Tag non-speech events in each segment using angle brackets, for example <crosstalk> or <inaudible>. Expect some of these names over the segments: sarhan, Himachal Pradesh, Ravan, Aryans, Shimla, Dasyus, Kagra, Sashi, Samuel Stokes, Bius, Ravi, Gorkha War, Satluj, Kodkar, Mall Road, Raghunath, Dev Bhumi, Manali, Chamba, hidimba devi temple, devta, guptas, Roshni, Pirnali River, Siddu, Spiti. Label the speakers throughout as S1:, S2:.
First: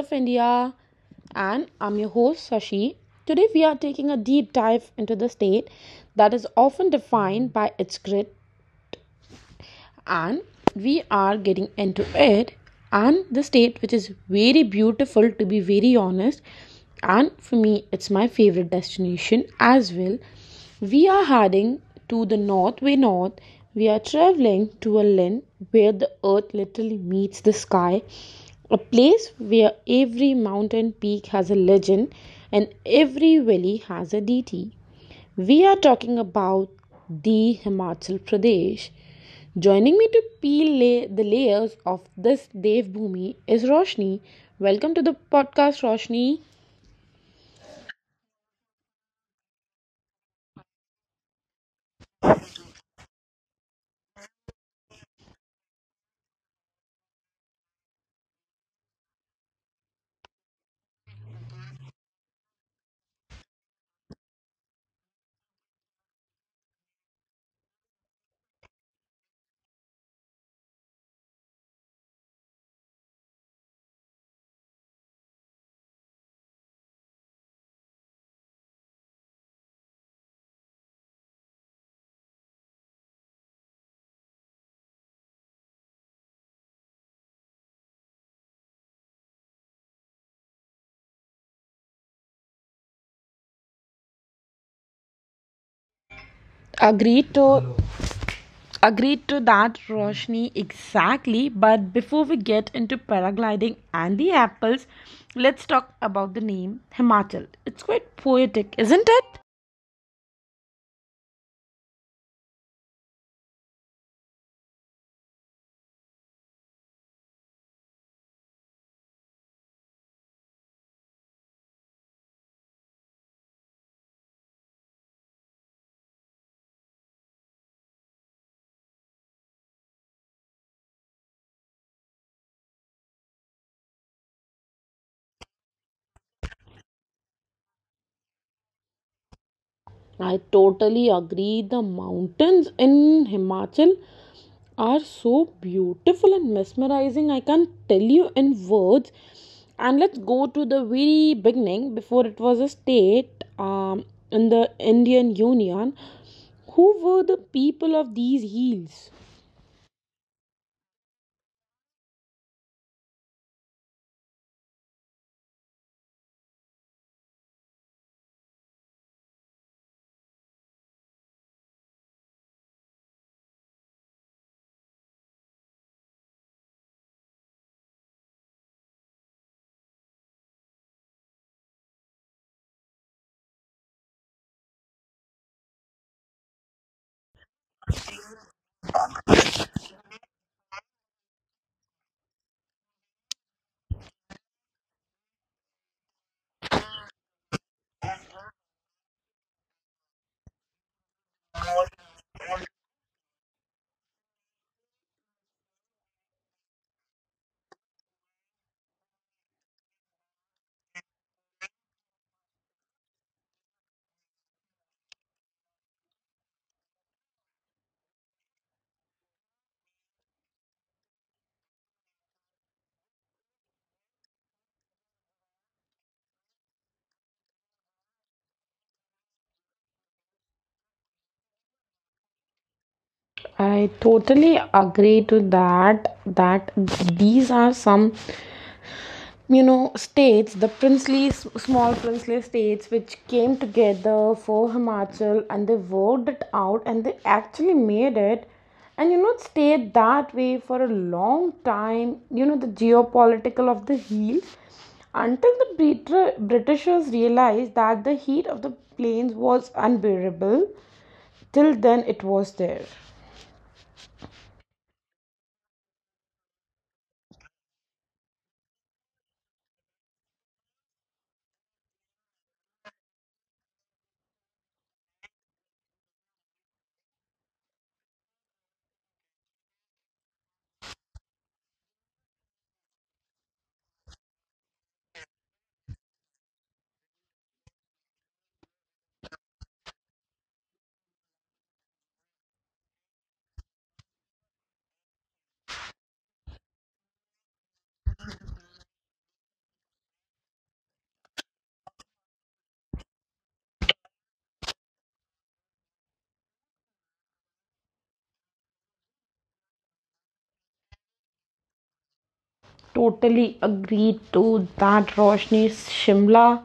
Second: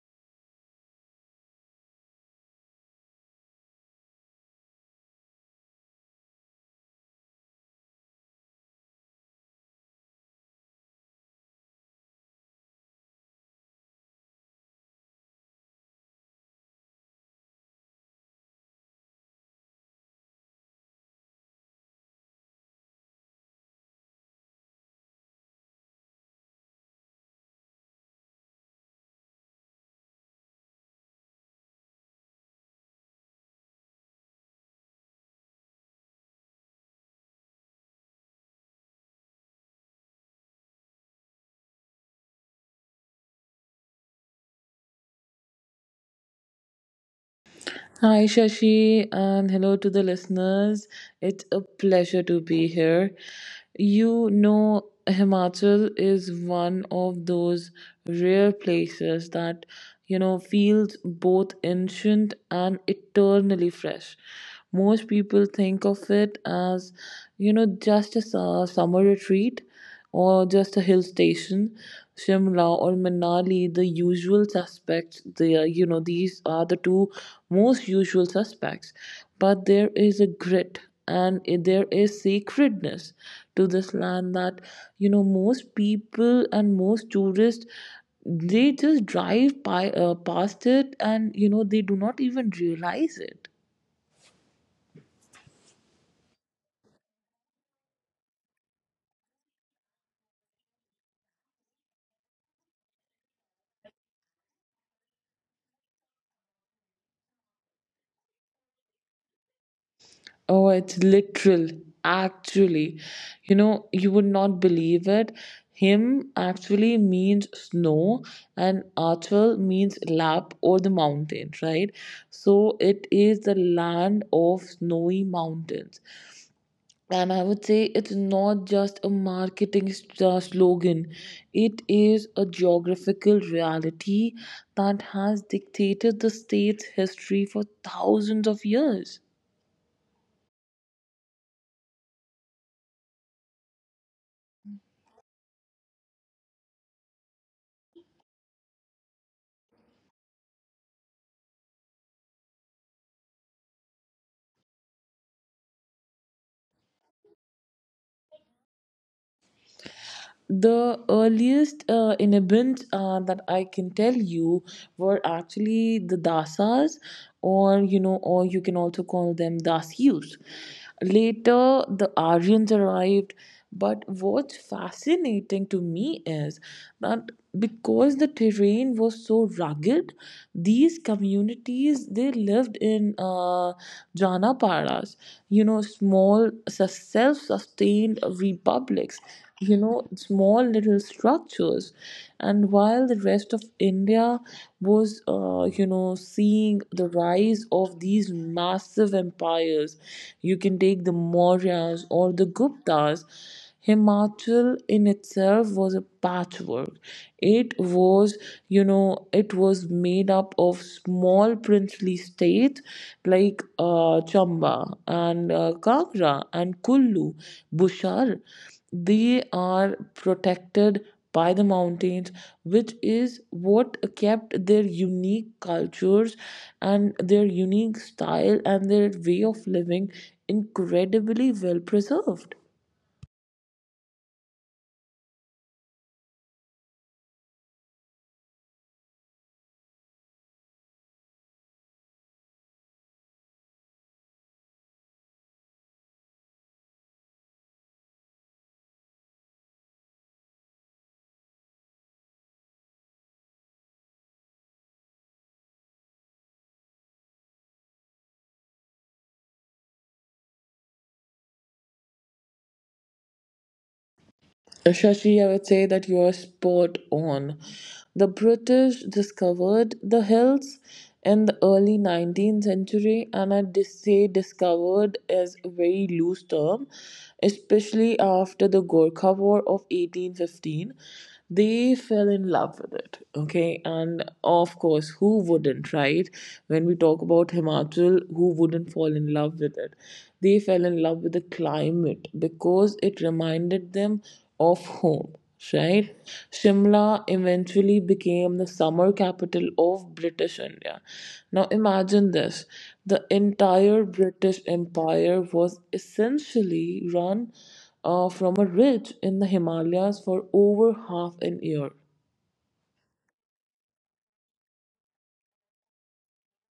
S1: of India, and I'm your host Sashi. Today we are taking a deep dive into the state that is often defined by its grit, and we are getting into it, and the state which is very beautiful, to be very honest, and for me it's my favorite destination as well. We are heading to the north, way north. We are traveling to a land where the earth literally meets the sky, a place where every mountain peak has a legend and every valley has a deity. We are talking about the Himachal Pradesh. Joining me to peel lay the layers of this Dev Bhumi is Roshni. Welcome to the podcast, Roshni.
S2: Hi, Shashi, and hello to the listeners. It's a pleasure to be here. Himachal is one of those rare places that feels both ancient and eternally fresh. Most people think of it as just a summer retreat, or just a hill station, Shimla or Manali, the usual suspects, they are, you know, these are the two most usual suspects. But there is a grit and there is sacredness to this land that most people and most tourists, they just drive by, past it, and they do not even realize it.
S1: Agreed to agreed to that, Roshni. Exactly. But before we get into paragliding and the apples, let's talk about the name Himachal. It's quite poetic, isn't it?
S2: Oh, it's literal. Actually you would not believe it. Him actually means snow, and Achal means lap or the mountain, right? So it is the land of snowy mountains. And I would say it's not just a marketing slogan, it is a geographical reality that has dictated the state's history for thousands of years.
S1: I totally agree. The mountains in Himachal are so beautiful and mesmerizing. I can't tell you in words. And let's go to the very beginning, before it was a state, in the Indian Union. Who were the people of these hills?
S2: The earliest inhabitants that I can tell you were actually the Dasas, or you can also call them Dasyus. Later, the Aryans arrived. But what's fascinating to me is that because the terrain was so rugged, these communities, they lived in janapadas, small self-sustained republics, small little structures. And while the rest of India was seeing the rise of these massive empires you can take the Mauryas or the guptas Himachal in itself was a patchwork. It was, it was made up of small princely states like Chamba and Kagra and Kullu, Bushar. They are protected by the mountains, which is what kept their unique cultures and their unique style and their way of living incredibly well preserved.
S1: I totally agree to that. These are some, you know, states, the princely, small princely states, which came together for Himachal, and they worked it out and they actually made it. And you know, it stayed that way for a long time, you know, the geopolitical of the hills, until the britishers realized that the heat of the plains was unbearable. Till then it was there.
S2: Shashi, I would say that you are spot on. The British discovered the hills in the early 19th century, and I say discovered is a very loose term, especially after the Gorkha War of 1815. They fell in love with it, okay? And of course, who wouldn't, right? When we talk about Himachal, who wouldn't fall in love with it? They fell in love with the climate because it reminded them of home, right? Shimla eventually became the summer capital of British India. Now imagine this: the entire British empire was essentially run from a ridge in the Himalayas for over half an year.
S1: Totally agreed to that, Roshni. Shimla,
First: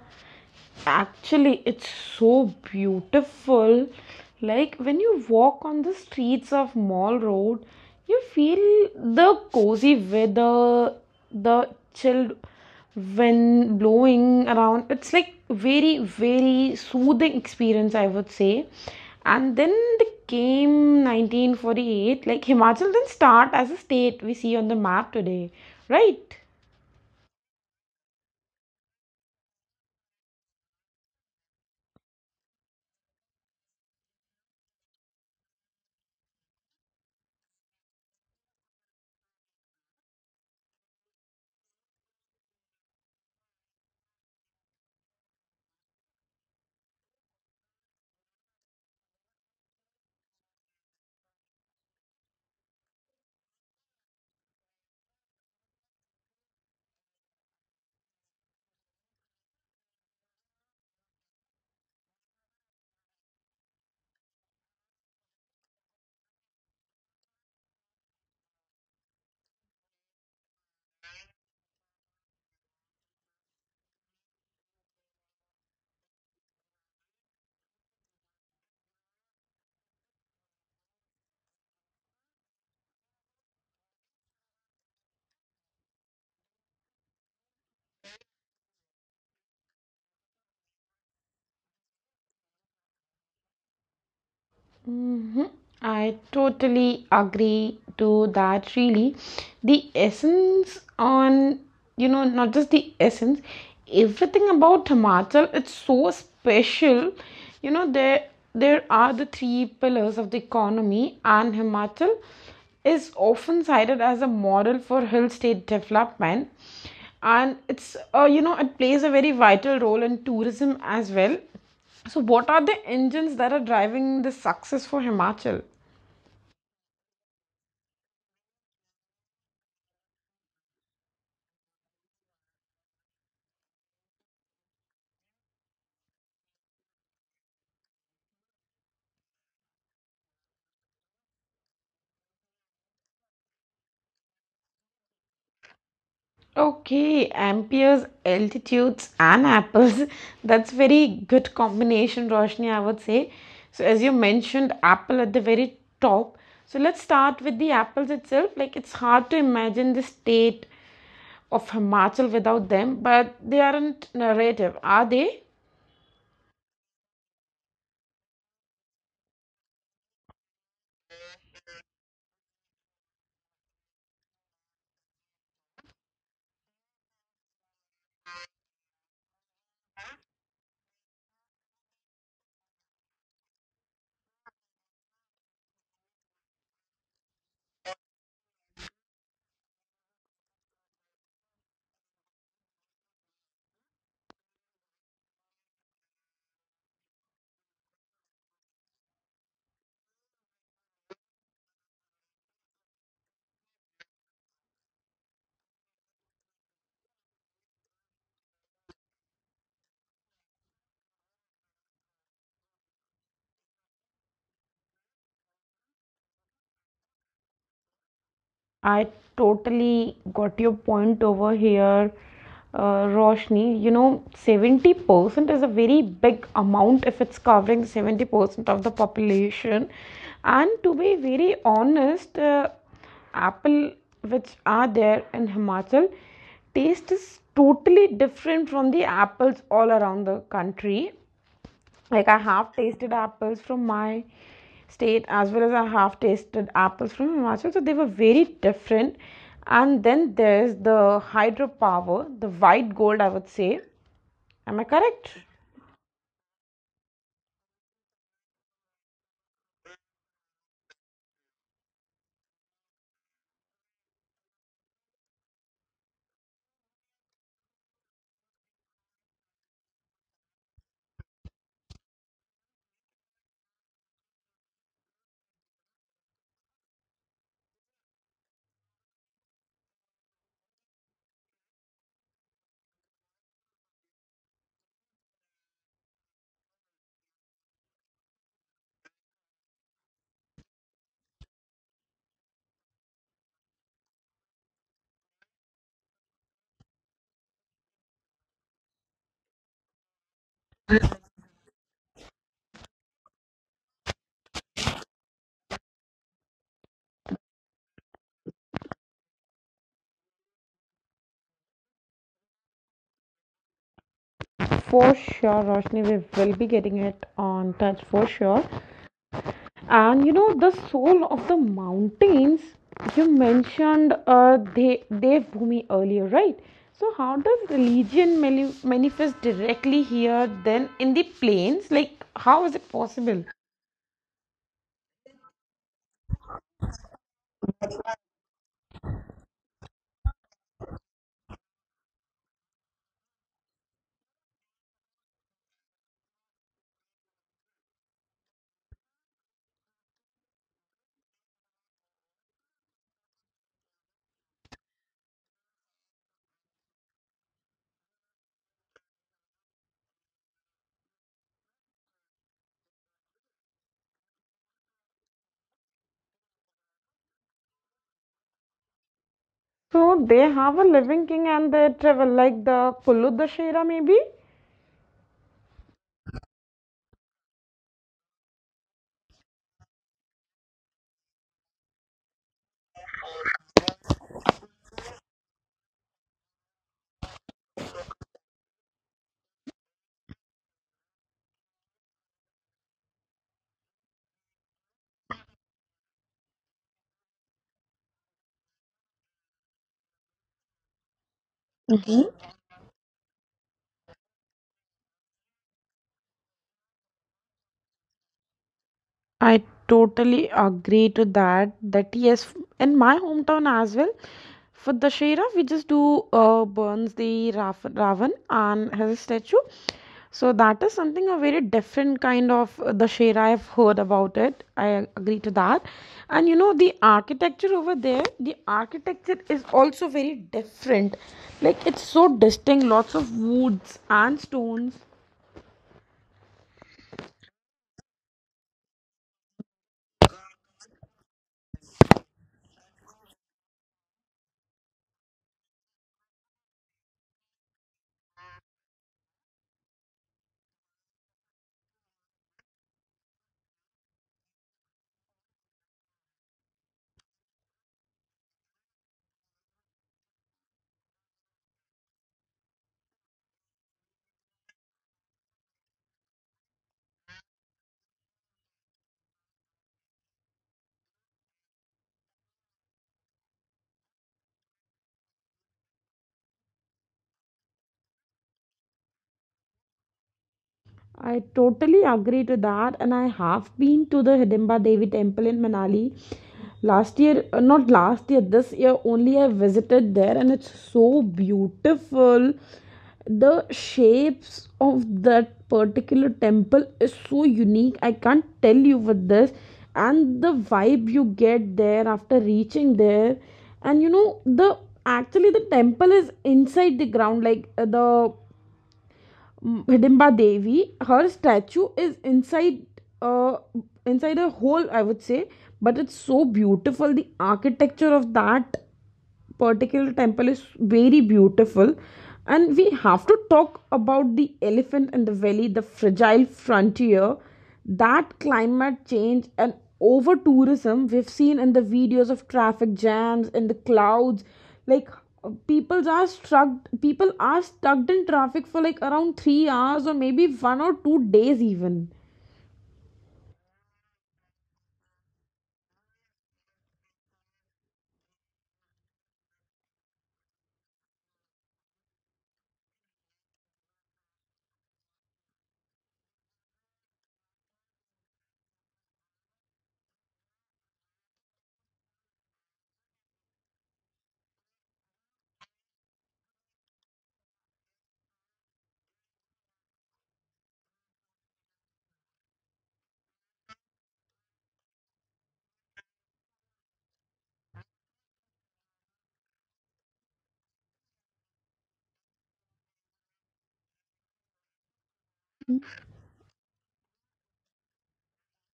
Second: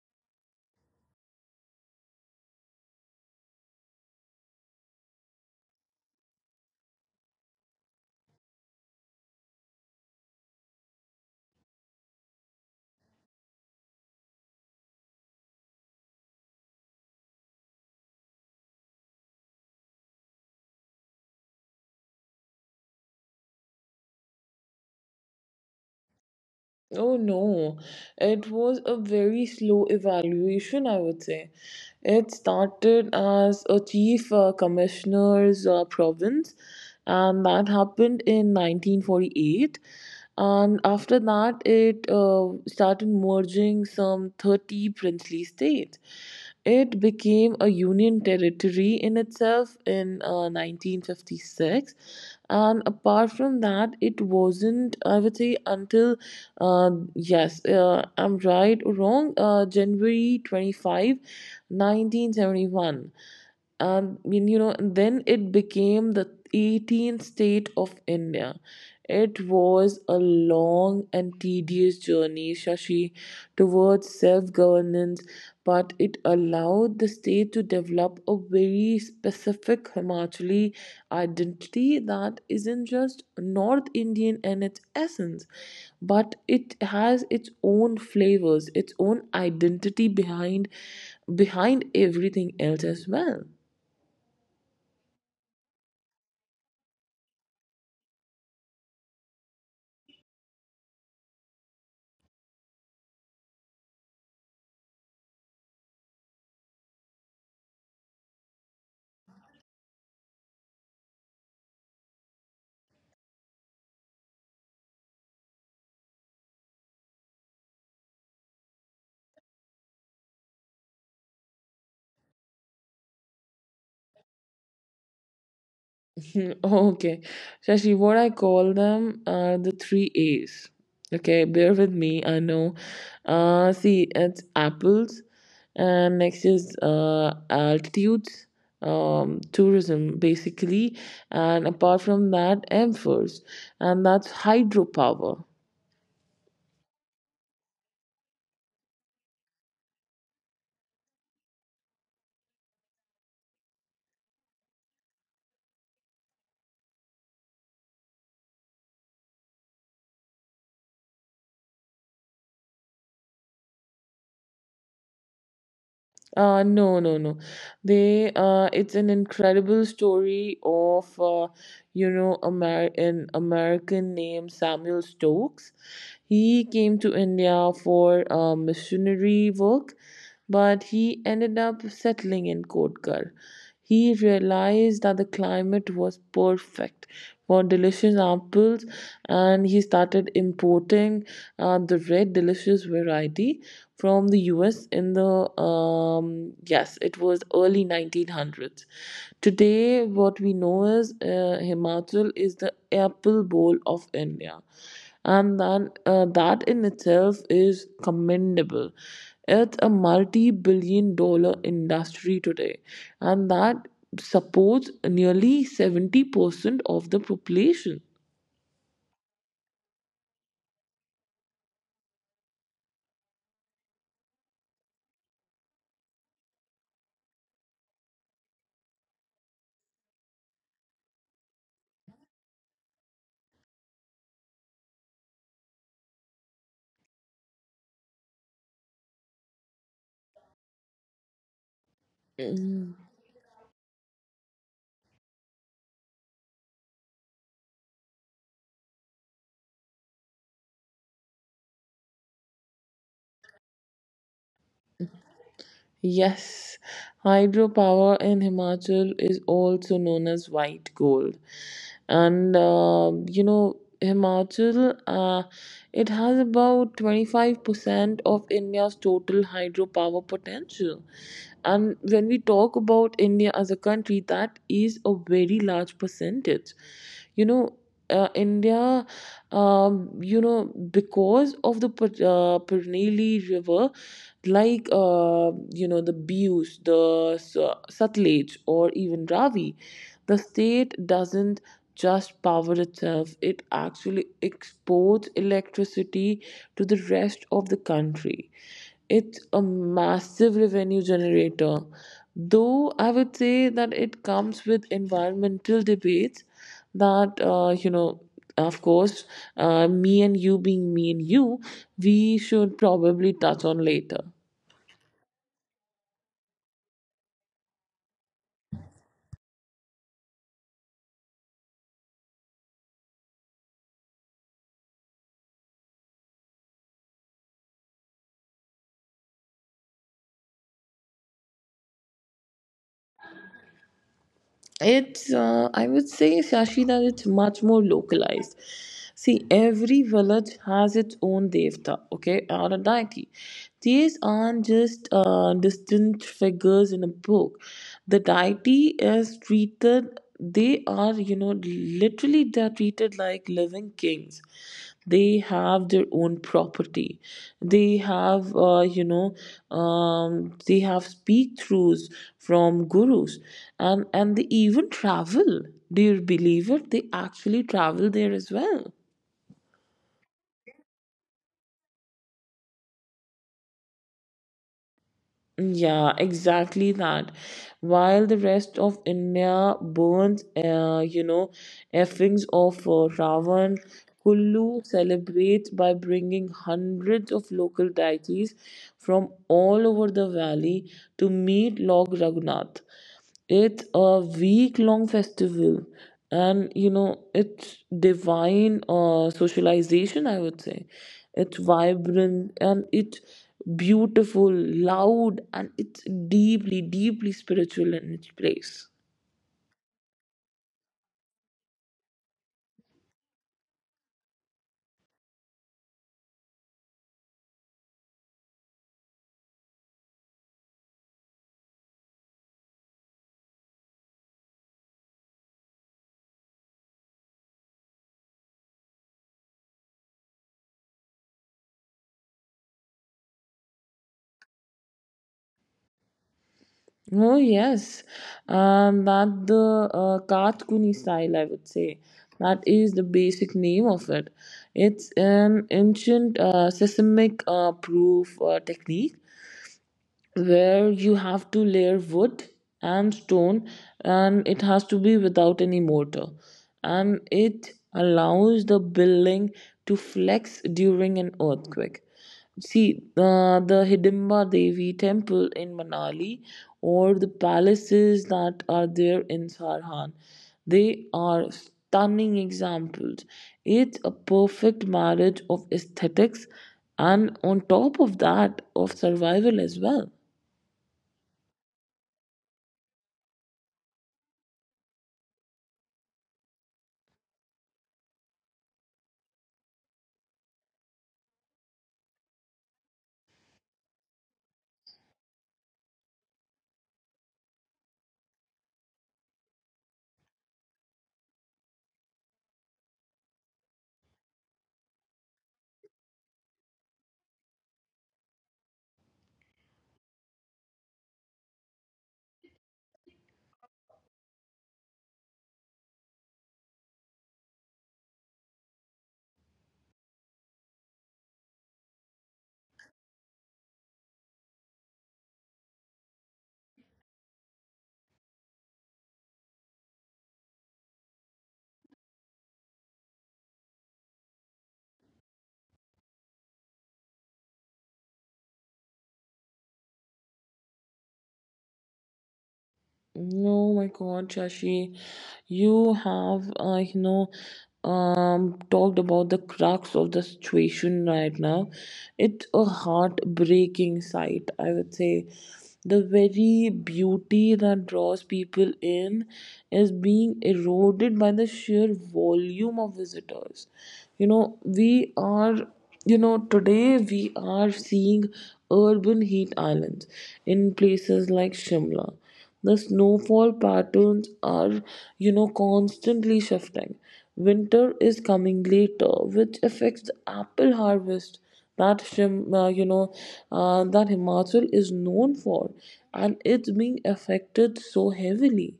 S1: actually, it's so beautiful. Like when you walk on the streets of Mall Road, you feel the cozy weather, the chilled wind blowing around. It's like very, very soothing experience, I would say. And then they came 1948, like Himachal didn't start as a state we see on the map today, right?
S2: Oh no, it was a very slow evaluation, I would say. It started as a chief commissioner's province, and that happened in 1948. And after that, it started merging some 30 princely states. It became a Union territory in itself in 1956. And apart from that, it wasn't, I would say, until, uh, yes, I'm right or wrong, January 25, 1971. And I mean, then it became the 18th state of India. It was a long and tedious journey, Shashi, towards self governance, but it allowed the state to develop a very specific Himachali identity that isn't just North Indian in its essence, but it has its own flavors, its own identity behind everything else as well.
S1: I totally agree to that, really. The essence on, you know, not just the essence, everything about Himachal, it's so special. You know, there are the three pillars of the economy, and Himachal is often cited as a model for hill state development, and it's you know, it plays a very vital role in tourism as well. So, what are the engines that are driving the success for Himachal?
S2: <laughs> Okay. Shashi, what I call them are the three A's. Okay, bear with me, I know. See, it's apples, and next is altitudes, tourism, basically. And apart from that, M first, and that's hydropower.
S1: Okay, amperes, altitudes, and apples. <laughs> That's very good combination, Roshni, I would say. So, as you mentioned, apple at the very top. So, let's start with the apples itself. Like, it's hard to imagine the state of Himachal without them, but they aren't narrative, are they?
S2: No, no, no. It's an incredible story of an American named Samuel Stokes. He came to India for missionary work, but he ended up settling in Kodkar. He realized that the climate was perfect for delicious apples, and he started importing the red delicious variety from the US in the yes, it was early 1900s. Today, what we know is, Himachal is the apple bowl of India, and then that in itself is commendable. It's a multi-billion dollar industry today, and that supports nearly 70% of the population.
S1: I totally got your point over here, Roshni. You know, 70% is a very big amount if it's covering 70% of the population. And to be very honest, apple which are there in Himachal, taste is totally different from the apples all around the country. Like I have tasted apples from my state, as well as I have tasted apples from Himachal, so they were very different. And then there's the hydropower, the white gold, I would say. Am I correct?
S2: Yes, hydropower in Himachal is also known as white gold. And Himachal, it has about 25% of India's total hydropower potential. And when we talk about India as a country, that is a very large percentage. You know, India, um, you know, because of the Pirnali River, like the Bius, the Satluj, or even Ravi, the state doesn't just power itself; it actually exports electricity to the rest of the country. It's a massive revenue generator, though I would say that it comes with environmental debates that you know. Of course, me and you being me and you, we should probably touch on later.
S1: For sure, Roshni, we will be getting it on touch for sure. And you know, the soul of the mountains, you mentioned devbhumi earlier, right? So how does religion manifest directly here then in the plains, like how is it possible?
S2: It's, I would say, Shashi, that it's much more localized. See, every village has its own devta, okay, or a deity. These aren't just distant figures in a book. The deity is treated, they are literally they're treated like living kings. They have their own property. They have uh, you know um, they have speak throughs from gurus, and they even travel. Dear believer, they actually travel there as well.
S1: So they have a living king and they travel, like the pulludashera maybe.
S2: Yeah, exactly that. While the rest of India burns effings of Ravan, Kullu celebrates by bringing hundreds of local deities from all over the valley to meet Lord Raghunath. It's a week long festival, and it's divine socialization, I would say. It's vibrant, and it's beautiful, loud, and it's deeply, deeply spiritual in its place.
S1: I totally agree to that. That yes, in my hometown as well, for the Shera, we just do burns the Ravan and his statue. So that is something a very different kind of the Shera. I've heard about it. I agree to that. And you know the architecture over there, the architecture is also very different. Like it's so distinct. Lots of woods and stones.
S2: Oh, yes, and that the Katkuni style, I would say. That is the basic name of it. It's an ancient seismic proof technique where you have to layer wood and stone, and it has to be without any mortar, and it allows the building to flex during an earthquake. See, the Hidimba Devi temple in Manali or the palaces that are there in Sarhan, they are stunning examples. It's a perfect marriage of aesthetics and, on top of that, of survival as well.
S1: I totally agree to that, and I have been to the Hidimba Devi temple in Manali last year, not last year, this year only. I visited there, and it's so beautiful. The shapes of that particular temple is so unique. I can't tell you with this, and the vibe you get there after reaching there, and you know the actually the temple is inside the ground, like the Hidimba Devi, her statue is inside uh, inside a hole, I would say, but it's so beautiful. The architecture of that particular temple is very beautiful. And we have to talk about the elephant in the valley, the fragile frontier, that climate change and over tourism. We've seen in the videos of traffic jams in the clouds, like are stuck people are stuck in traffic for like around 3 hours or maybe 1 or 2 days even.
S2: No, my God, Shashi, you have talked about the crux of the situation right now. It's a heartbreaking sight, I would say. The very beauty that draws people in is being eroded by the sheer volume of visitors. You know, we are you know Today we are seeing urban heat islands in places like Shimla. The snowfall patterns are constantly shifting. Winter is coming later, which affects the apple harvest that Shim, uh, you know, that Himachal is known for, and it's being affected so heavily.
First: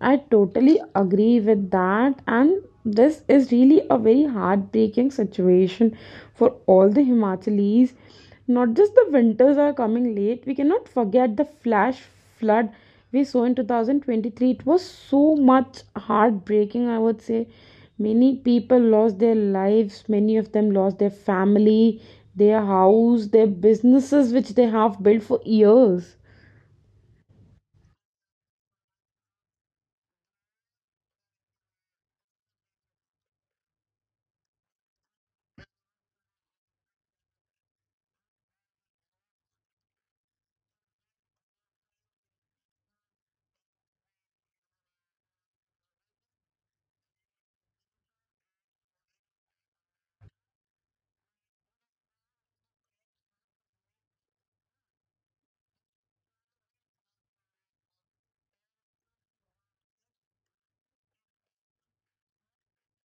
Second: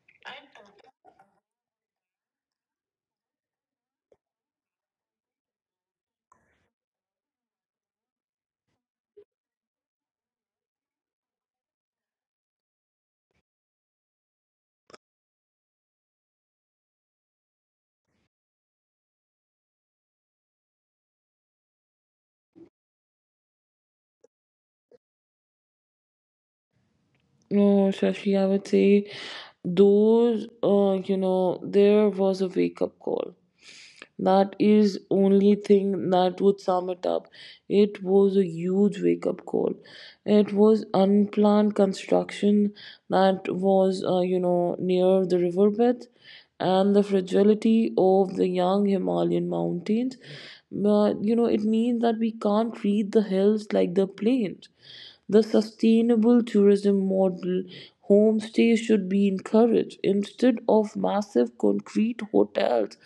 S1: I totally agree with that, and this is really a very heartbreaking situation for all the Himachalis. Not just the winters are coming late, we cannot forget the flash flood we saw in 2023. It was so much heartbreaking, I would say. Many people lost their lives, many of them lost their family, their house, their businesses, which they have built for years.
S2: No, Shashi, I would say there was a wake up call. That is only thing that would sum it up. It was a huge wake up call. It was unplanned construction that was near the riverbed and the fragility of the young Himalayan mountains. But it means that we can't treat the hills like the plains. The sustainable tourism model, homestay should be encouraged instead of massive concrete hotels,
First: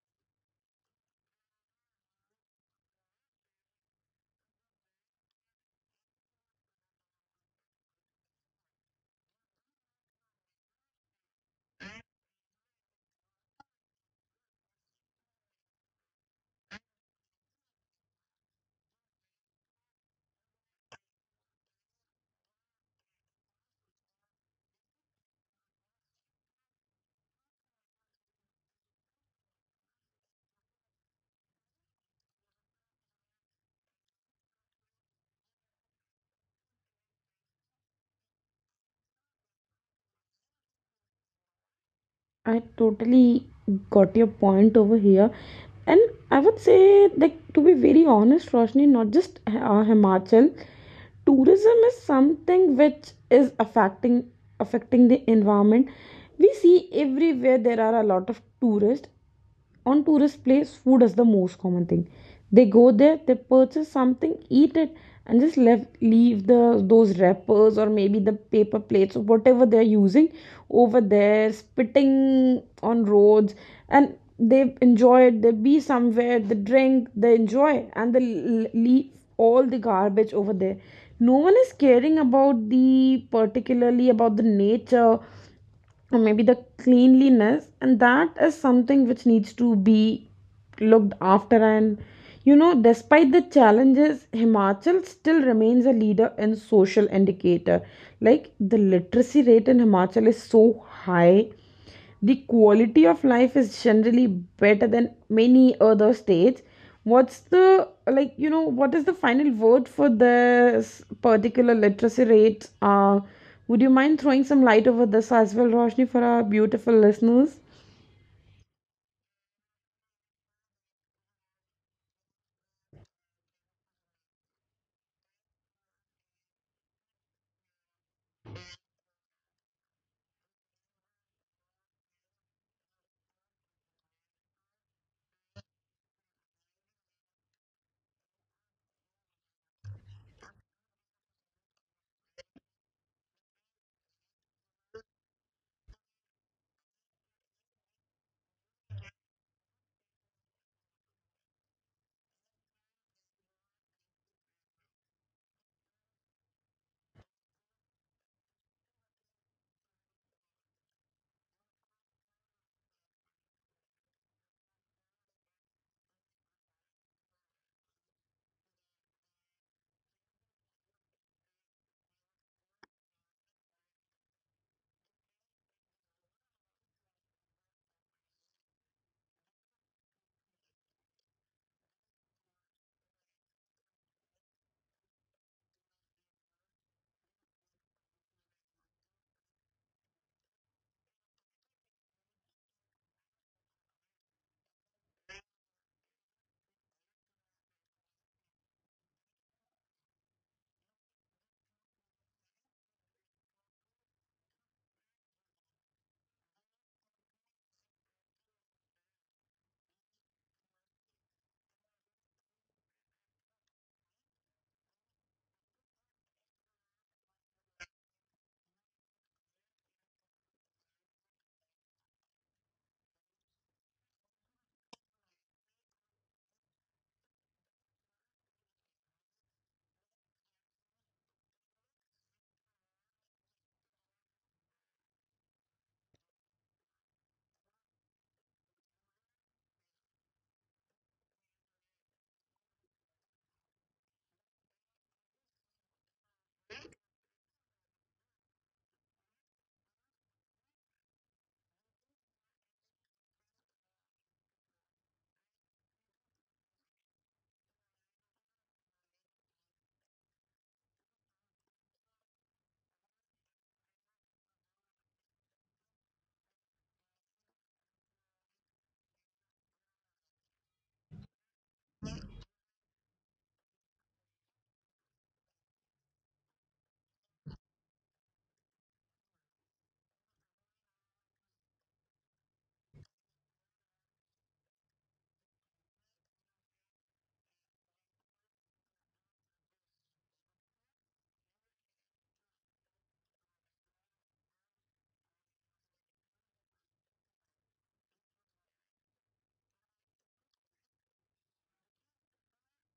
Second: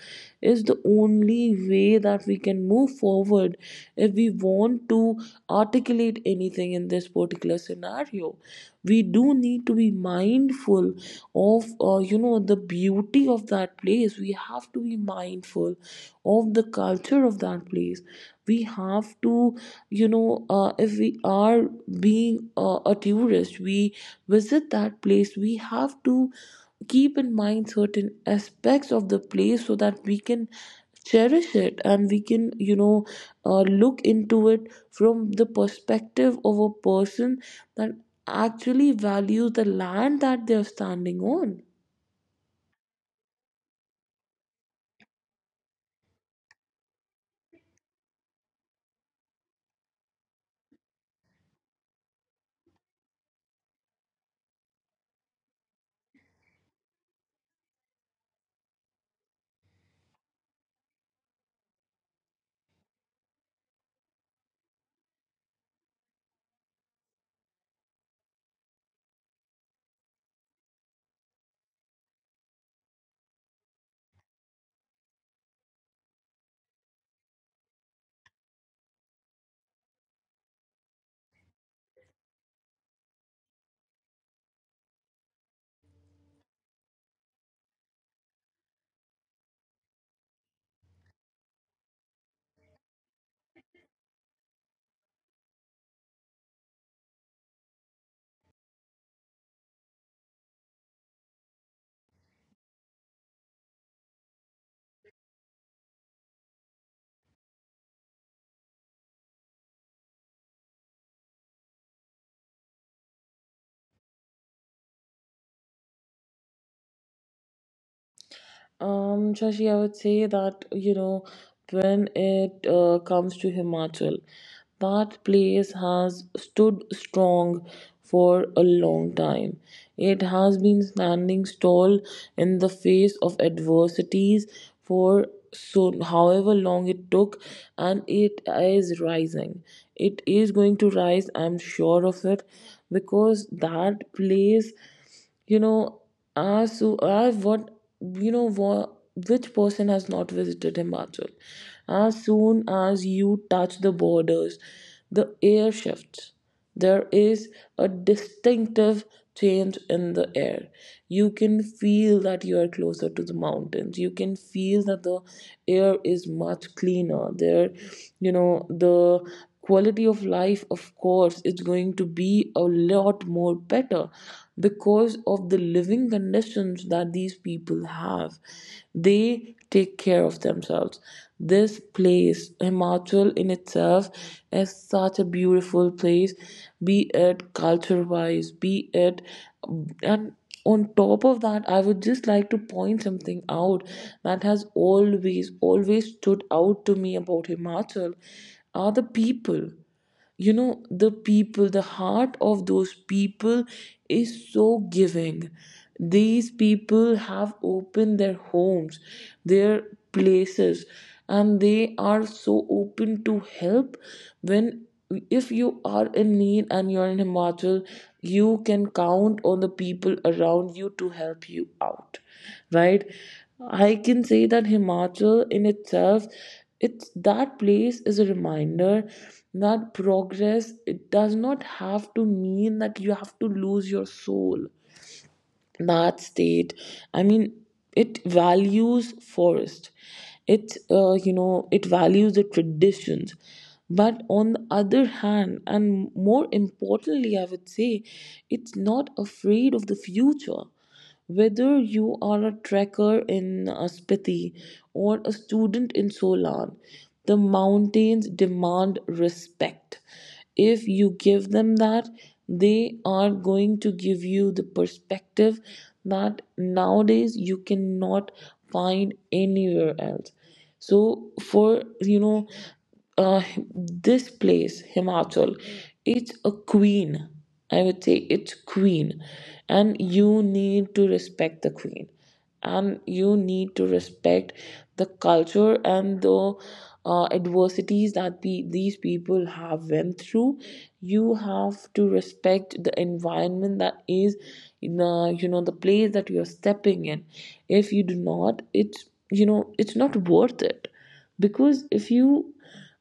S2: is the only way that we can move forward if we want to articulate anything in this particular scenario. We do need to be mindful of the beauty of that place. We have to be mindful of the culture of that place. We have to you know If we are being a tourist, we visit that place, we have to keep in mind certain aspects of the place so that we can cherish it, and we can look into it from the perspective of a person that actually values the land that they're standing on.
S1: I totally got your point over here. And I would say, like, to be very honest, Roshni, not just Himachal, tourism is something which is affecting the environment. We see everywhere there are a lot of tourists. On tourist place, food is the most common thing. They go there, they purchase something, eat it, and just leave leave the those wrappers or maybe the paper plates or whatever they're using over there, spitting on roads. And they enjoy it, they be somewhere, they drink, they enjoy, and they leave all the garbage over there. No one is caring about, the particularly about the nature or maybe the cleanliness, and that is something which needs to be looked after. And you know, despite the challenges, Himachal still remains a leader in social indicator. Like the literacy rate in Himachal is so high, the quality of life is generally better than many other states. What's the, like you know, what is the final word for this particular literacy rate? Would you mind throwing some light over this as well, Roshni, for our beautiful listeners?
S2: Shashi, I would say that when it comes to Himachal, that place has stood strong for a long time. It has been standing tall in the face of adversities for so however long it took, and it is rising. It is going to rise, I'm sure of it, because that place, you know ask who, ask what, you know what, which person has not visited Himachal? As soon as you touch the borders, the air shifts. There is a distinctive change in the air. You can feel that you are closer to the mountains. You can feel that the air is much cleaner there. The quality of life, of course, is going to be a lot more better because of the living conditions that these people have. They take care of themselves. This place, Himachal in itself, is such a beautiful place, be it culture wise, be it, and on top of that, I would just like to point something out that has always, always stood out to me about Himachal are the people. The people, the heart of those people, is so giving. These people have opened their homes, their places, and they are so open to help. When, if you are in need and you're in Himachal, you can count on the people around you to help you out, right? I can say that Himachal in itself, it's that place is a reminder that progress, it does not have to mean that you have to lose your soul. That state, I mean, it values forest. It uh, you know it values the traditions, but on the other hand, and more importantly, I would say, it's not afraid of the future. Whether you are a trekker in Spiti or a student in Solan, the mountains demand respect. If you give them that, they are going to give you the perspective that nowadays you cannot find anywhere else. So uh, this place Himachal, it's a queen. I would say it's queen, and you need to respect the queen, and you need to respect the culture and the adversities that these people have went through. You have to respect the environment that is in the the place that you're stepping in. If you do not, it's you know it's not worth it. Because if you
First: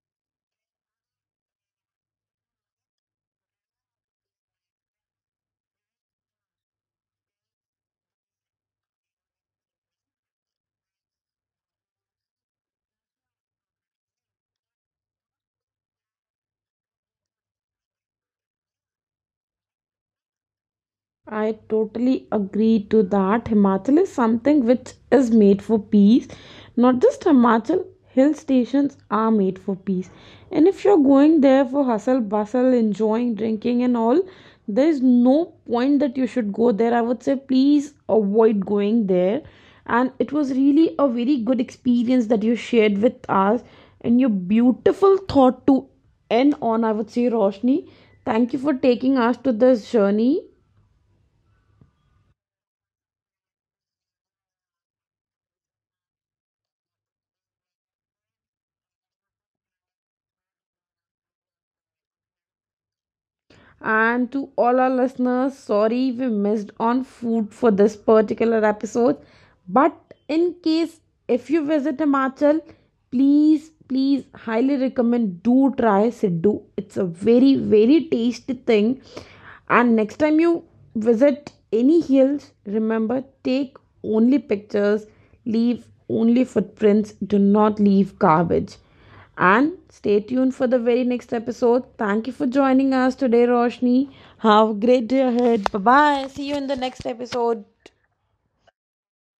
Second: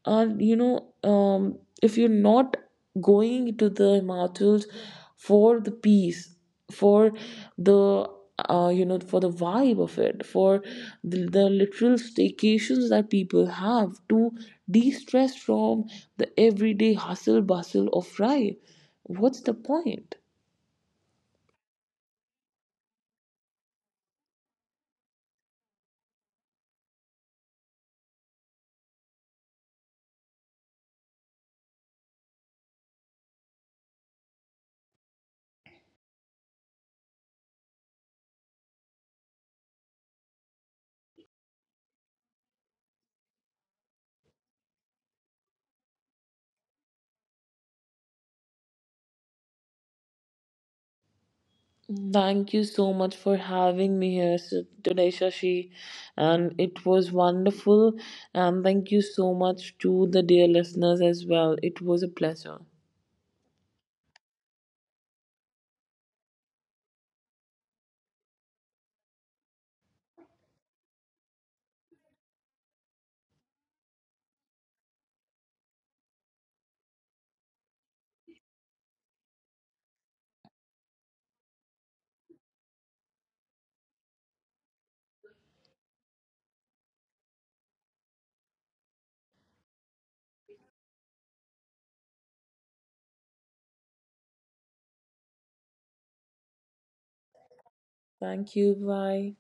S2: and you know if you're not going to the Himachals for the peace, for the for the vibe of it, for the literal staycations that people have to de-stress from the everyday hustle bustle of life, what's the point?
S1: I totally agree to that. Himachal is something which is made for peace. Not just Himachal, hill stations are made for peace. And if you're going there for hustle, bustle, enjoying, drinking, and all, there's no point that you should go there. I would say please avoid going there. And it was really a very good experience that you shared with us and your beautiful thought to end on, I would say, Roshni. Thank you for taking us to this journey.
S2: Thank you so much for having me here today, Shashi. And it was wonderful. And thank you so much to the dear listeners as well. It was a pleasure.
S1: And to all our listeners, sorry we missed on food for this particular episode. But in case if you visit Himachal, please, please highly recommend, do try Siddu. It's a very, very tasty thing. And next time you visit any hills, remember, take only pictures, leave only footprints, do not leave garbage. And stay tuned for the very next episode. Thank you for joining us today, Roshni. Have a great day ahead. Bye bye. See you in the next episode.
S2: Thank you. Bye.